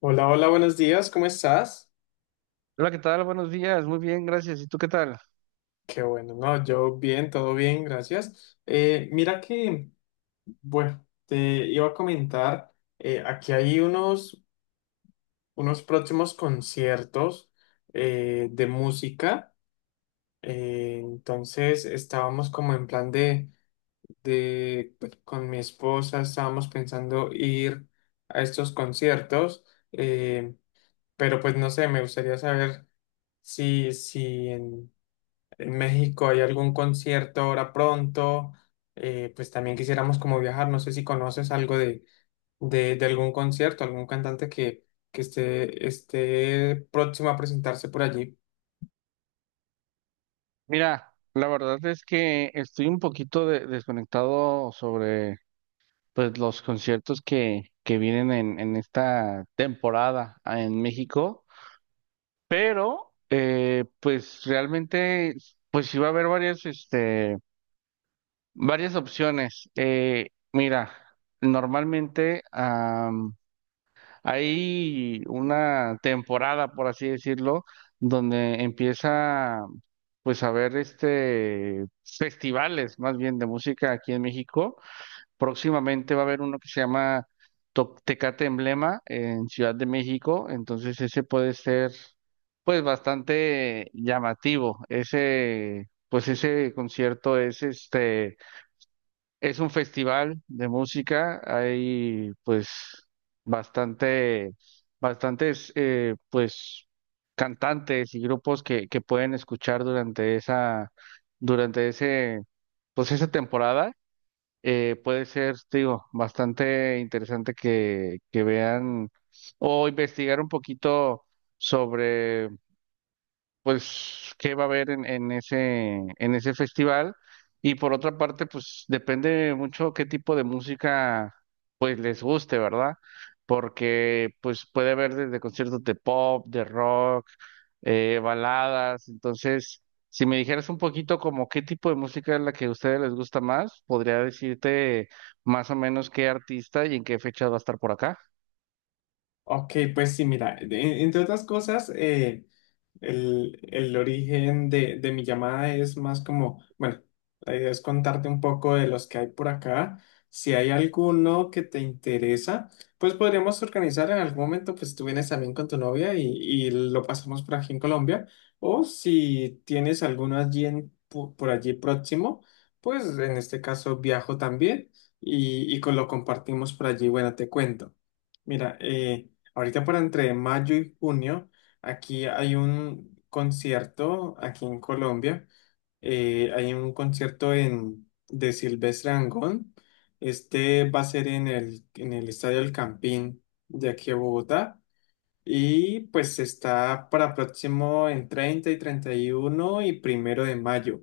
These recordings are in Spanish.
Hola, hola, buenos días, ¿cómo estás? Hola, ¿qué tal? Buenos días. Muy bien, gracias. ¿Y tú qué tal? Qué bueno, no, yo bien, todo bien, gracias. Mira que, bueno, te iba a comentar, aquí hay unos próximos conciertos de música, entonces estábamos como en plan de, pues, con mi esposa estábamos pensando ir a estos conciertos, eh, pero pues no sé, me gustaría saber si en México hay algún concierto ahora pronto. Pues también quisiéramos como viajar, no sé si conoces algo de, de algún concierto, algún cantante que esté próximo a presentarse por allí. Mira, la verdad es que estoy un poquito desconectado sobre pues los conciertos que vienen en esta temporada en México, pero pues realmente pues sí va a haber varias opciones. Mira, normalmente hay una temporada, por así decirlo, donde empieza pues a ver este festivales más bien de música aquí en México. Próximamente va a haber uno que se llama Tecate Emblema en Ciudad de México, entonces ese puede ser pues bastante llamativo. Ese pues ese concierto es un festival de música, hay pues bastante, bastantes pues cantantes y grupos que pueden escuchar durante esa, durante ese, pues esa temporada. Puede ser, te digo, bastante interesante que vean o investigar un poquito sobre pues qué va a haber en ese, en ese festival. Y por otra parte, pues depende mucho qué tipo de música pues les guste, ¿verdad? Porque pues puede haber desde conciertos de pop, de rock, baladas. Entonces, si me dijeras un poquito como qué tipo de música es la que a ustedes les gusta más, podría decirte más o menos qué artista y en qué fecha va a estar por acá. Ok, pues sí, mira, entre otras cosas. El origen de mi llamada es más como, bueno, la idea es contarte un poco de los que hay por acá. Si hay alguno que te interesa, pues podríamos organizar en algún momento, pues tú vienes también con tu novia y lo pasamos por aquí en Colombia. O si tienes alguno por allí próximo, pues en este caso viajo también y lo compartimos por allí. Bueno, te cuento. Mira, ahorita por entre mayo y junio, aquí hay un concierto, aquí en Colombia, hay un concierto de Silvestre Dangond. Este va a ser en el Estadio El Campín de aquí a Bogotá. Y pues está para próximo en 30 y 31 y primero de mayo.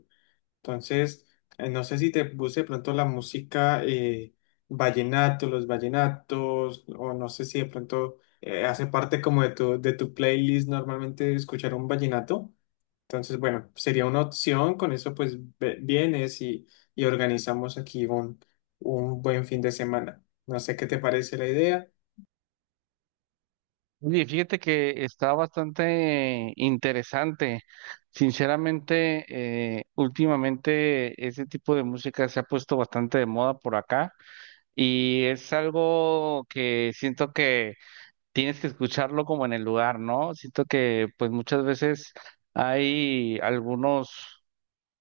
Entonces, no sé si te puse de pronto la música vallenato, los vallenatos, o no sé si de pronto hace parte como de tu playlist normalmente escuchar un vallenato. Entonces, bueno, sería una opción, con eso pues vienes y organizamos aquí un buen fin de semana. No sé qué te parece la idea. Oye, fíjate que está bastante interesante. Sinceramente, últimamente ese tipo de música se ha puesto bastante de moda por acá y es algo que siento que tienes que escucharlo como en el lugar, ¿no? Siento que pues muchas veces hay algunos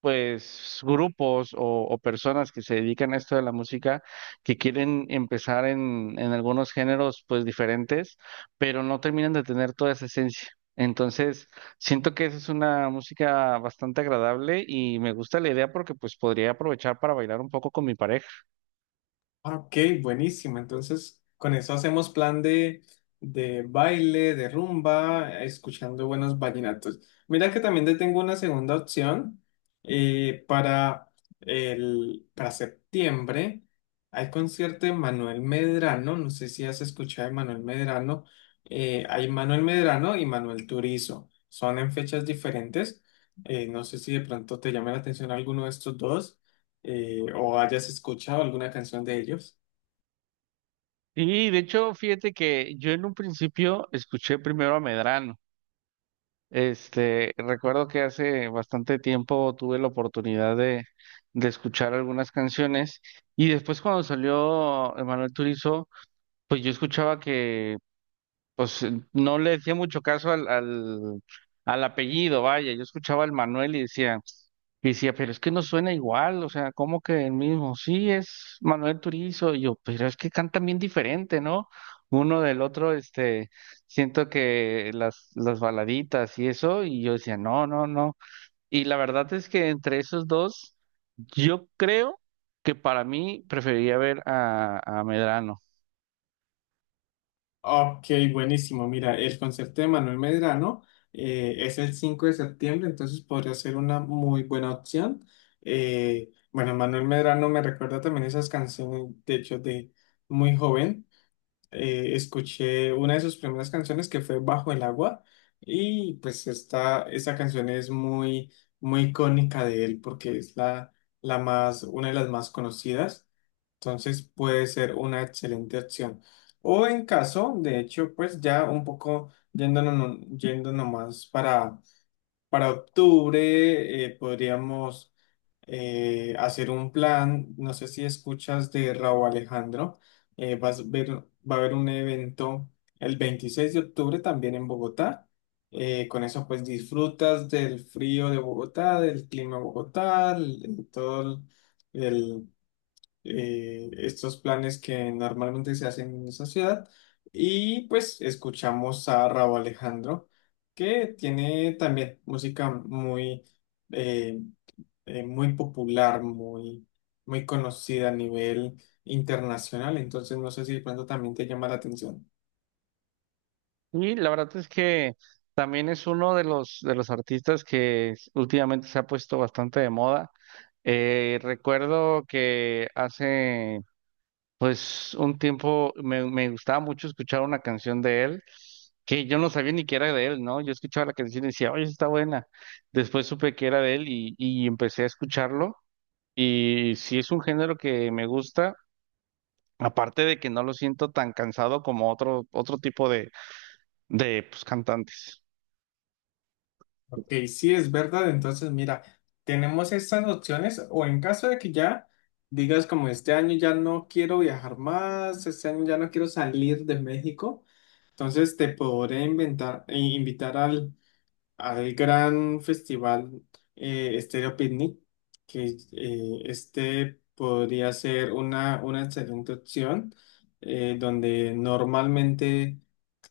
pues grupos o personas que se dedican a esto de la música que quieren empezar en algunos géneros pues diferentes, pero no terminan de tener toda esa esencia. Entonces, siento que esa es una música bastante agradable y me gusta la idea porque pues podría aprovechar para bailar un poco con mi pareja. Ah, Ok, buenísimo. Entonces, con eso hacemos plan de baile, de rumba, escuchando buenos vallenatos. Mira que también te tengo una segunda opción eh, para, para septiembre. Hay concierto de Manuel Medrano, no sé si has escuchado de Manuel Medrano. Hay Manuel Medrano y Manuel Turizo. Son en fechas diferentes. No sé si de pronto te llama la atención alguno de estos dos. O hayas escuchado alguna canción de ellos. Y de hecho, fíjate que yo en un principio escuché primero a Medrano. Este, recuerdo que hace bastante tiempo tuve la oportunidad de escuchar algunas canciones y después cuando salió Emanuel Turizo, pues yo escuchaba que pues no le decía mucho caso al apellido, vaya, yo escuchaba el Manuel y decía, pero es que no suena igual, o sea, como que el mismo, sí, es Manuel Turizo, y yo, pero es que cantan bien diferente, ¿no? Uno del otro, este, siento que las baladitas y eso, y yo decía, no, no, no. Y la verdad es que entre esos dos, yo creo que para mí preferiría ver a Medrano. Ok, buenísimo. Mira, el concierto de Manuel Medrano es el 5 de septiembre, entonces podría ser una muy buena opción. Bueno, Manuel Medrano me recuerda también esas canciones, de hecho, de muy joven. Escuché una de sus primeras canciones que fue Bajo el agua y pues esta canción es muy, muy icónica de él porque es una de las más conocidas. Entonces puede ser una excelente opción. O en caso, de hecho, pues ya un poco yendo nomás para octubre. Podríamos hacer un plan, no sé si escuchas de Raúl Alejandro. eh, vas a ver, va a haber un evento el 26 de octubre también en Bogotá. Con eso pues disfrutas del frío de Bogotá, del clima de Bogotá. El- todo el, estos planes que normalmente se hacen en esa ciudad. Y pues escuchamos a Raúl Alejandro, que tiene también música eh, muy popular, muy conocida a nivel internacional. Entonces no sé si de pronto también te llama la atención. Y la verdad es que también es uno de los artistas que últimamente se ha puesto bastante de moda. Recuerdo que hace pues un tiempo me gustaba mucho escuchar una canción de él que yo no sabía ni que era de él, ¿no? Yo escuchaba la canción y decía, oye, está buena. Después supe que era de él y empecé a escucharlo y sí es un género que me gusta, aparte de que no lo siento tan cansado como otro, otro tipo de pues, cantantes. Ok, sí es verdad, entonces mira, tenemos estas opciones o en caso de que ya digas como este año ya no quiero viajar más, este año ya no quiero salir de México, entonces te podré invitar al gran festival Stereo Picnic, que este podría ser una excelente opción. Donde normalmente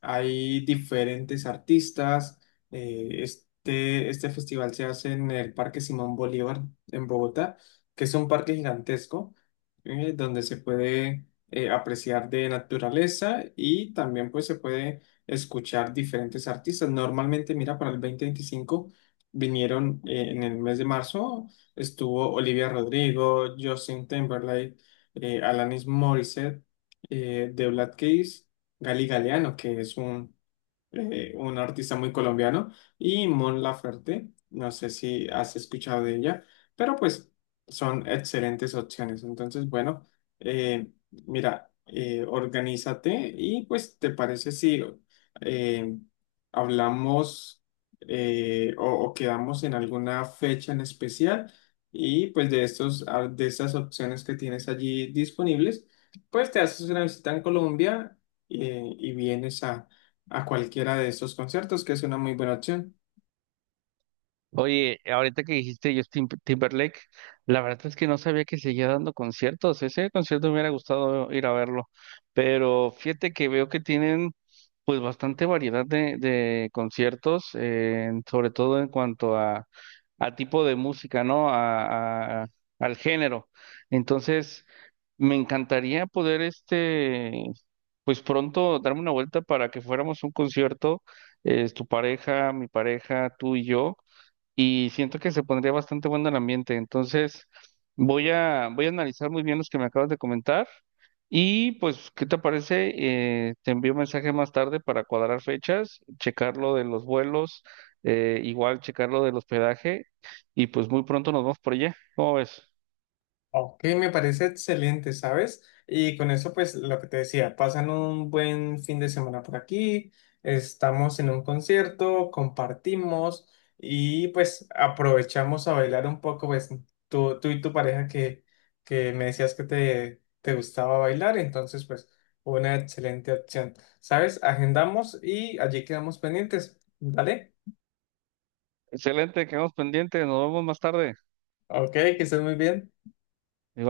hay diferentes artistas. Este festival se hace en el Parque Simón Bolívar en Bogotá, que es un parque gigantesco, donde se puede apreciar de naturaleza y también pues se puede escuchar diferentes artistas. Normalmente, mira, para el 2025 vinieron, en el mes de marzo, estuvo Olivia Rodrigo, Justin Timberlake, Alanis Morissette, The Black Keys, Gali Galeano, que es un artista muy colombiano, y Mon Laferte, no sé si has escuchado de ella, pero pues son excelentes opciones. Entonces, bueno, eh, mira, organízate y pues, ¿te parece si eh, hablamos, o quedamos en alguna fecha en especial? Y pues de estas opciones que tienes allí disponibles, pues te haces una visita en Colombia y vienes a cualquiera de estos conciertos, que es una muy buena opción. Oye, ahorita que dijiste Justin Timberlake, la verdad es que no sabía que seguía dando conciertos. Ese concierto me hubiera gustado ir a verlo, pero fíjate que veo que tienen pues bastante variedad de conciertos, sobre todo en cuanto a, tipo de música, ¿no? A, al género. Entonces, me encantaría poder este, pues pronto darme una vuelta para que fuéramos a un concierto, tu pareja, mi pareja, tú y yo y siento que se pondría bastante bueno el ambiente. Entonces, voy a analizar muy bien los que me acabas de comentar y pues, ¿qué te parece? Te envío un mensaje más tarde para cuadrar fechas, checar lo de los vuelos, igual checar lo del hospedaje y pues muy pronto nos vemos por allá. ¿Cómo ves? Ok, me parece excelente, ¿sabes? Y con eso, pues lo que te decía, pasan un buen fin de semana por aquí, estamos en un concierto, compartimos y pues aprovechamos a bailar un poco, pues tú y tu pareja que me decías que te gustaba bailar, entonces pues una excelente opción, ¿sabes? Agendamos y allí quedamos pendientes, ¿vale? Excelente, quedamos pendientes, nos vemos más tarde. Ok, que estés muy bien. Igual.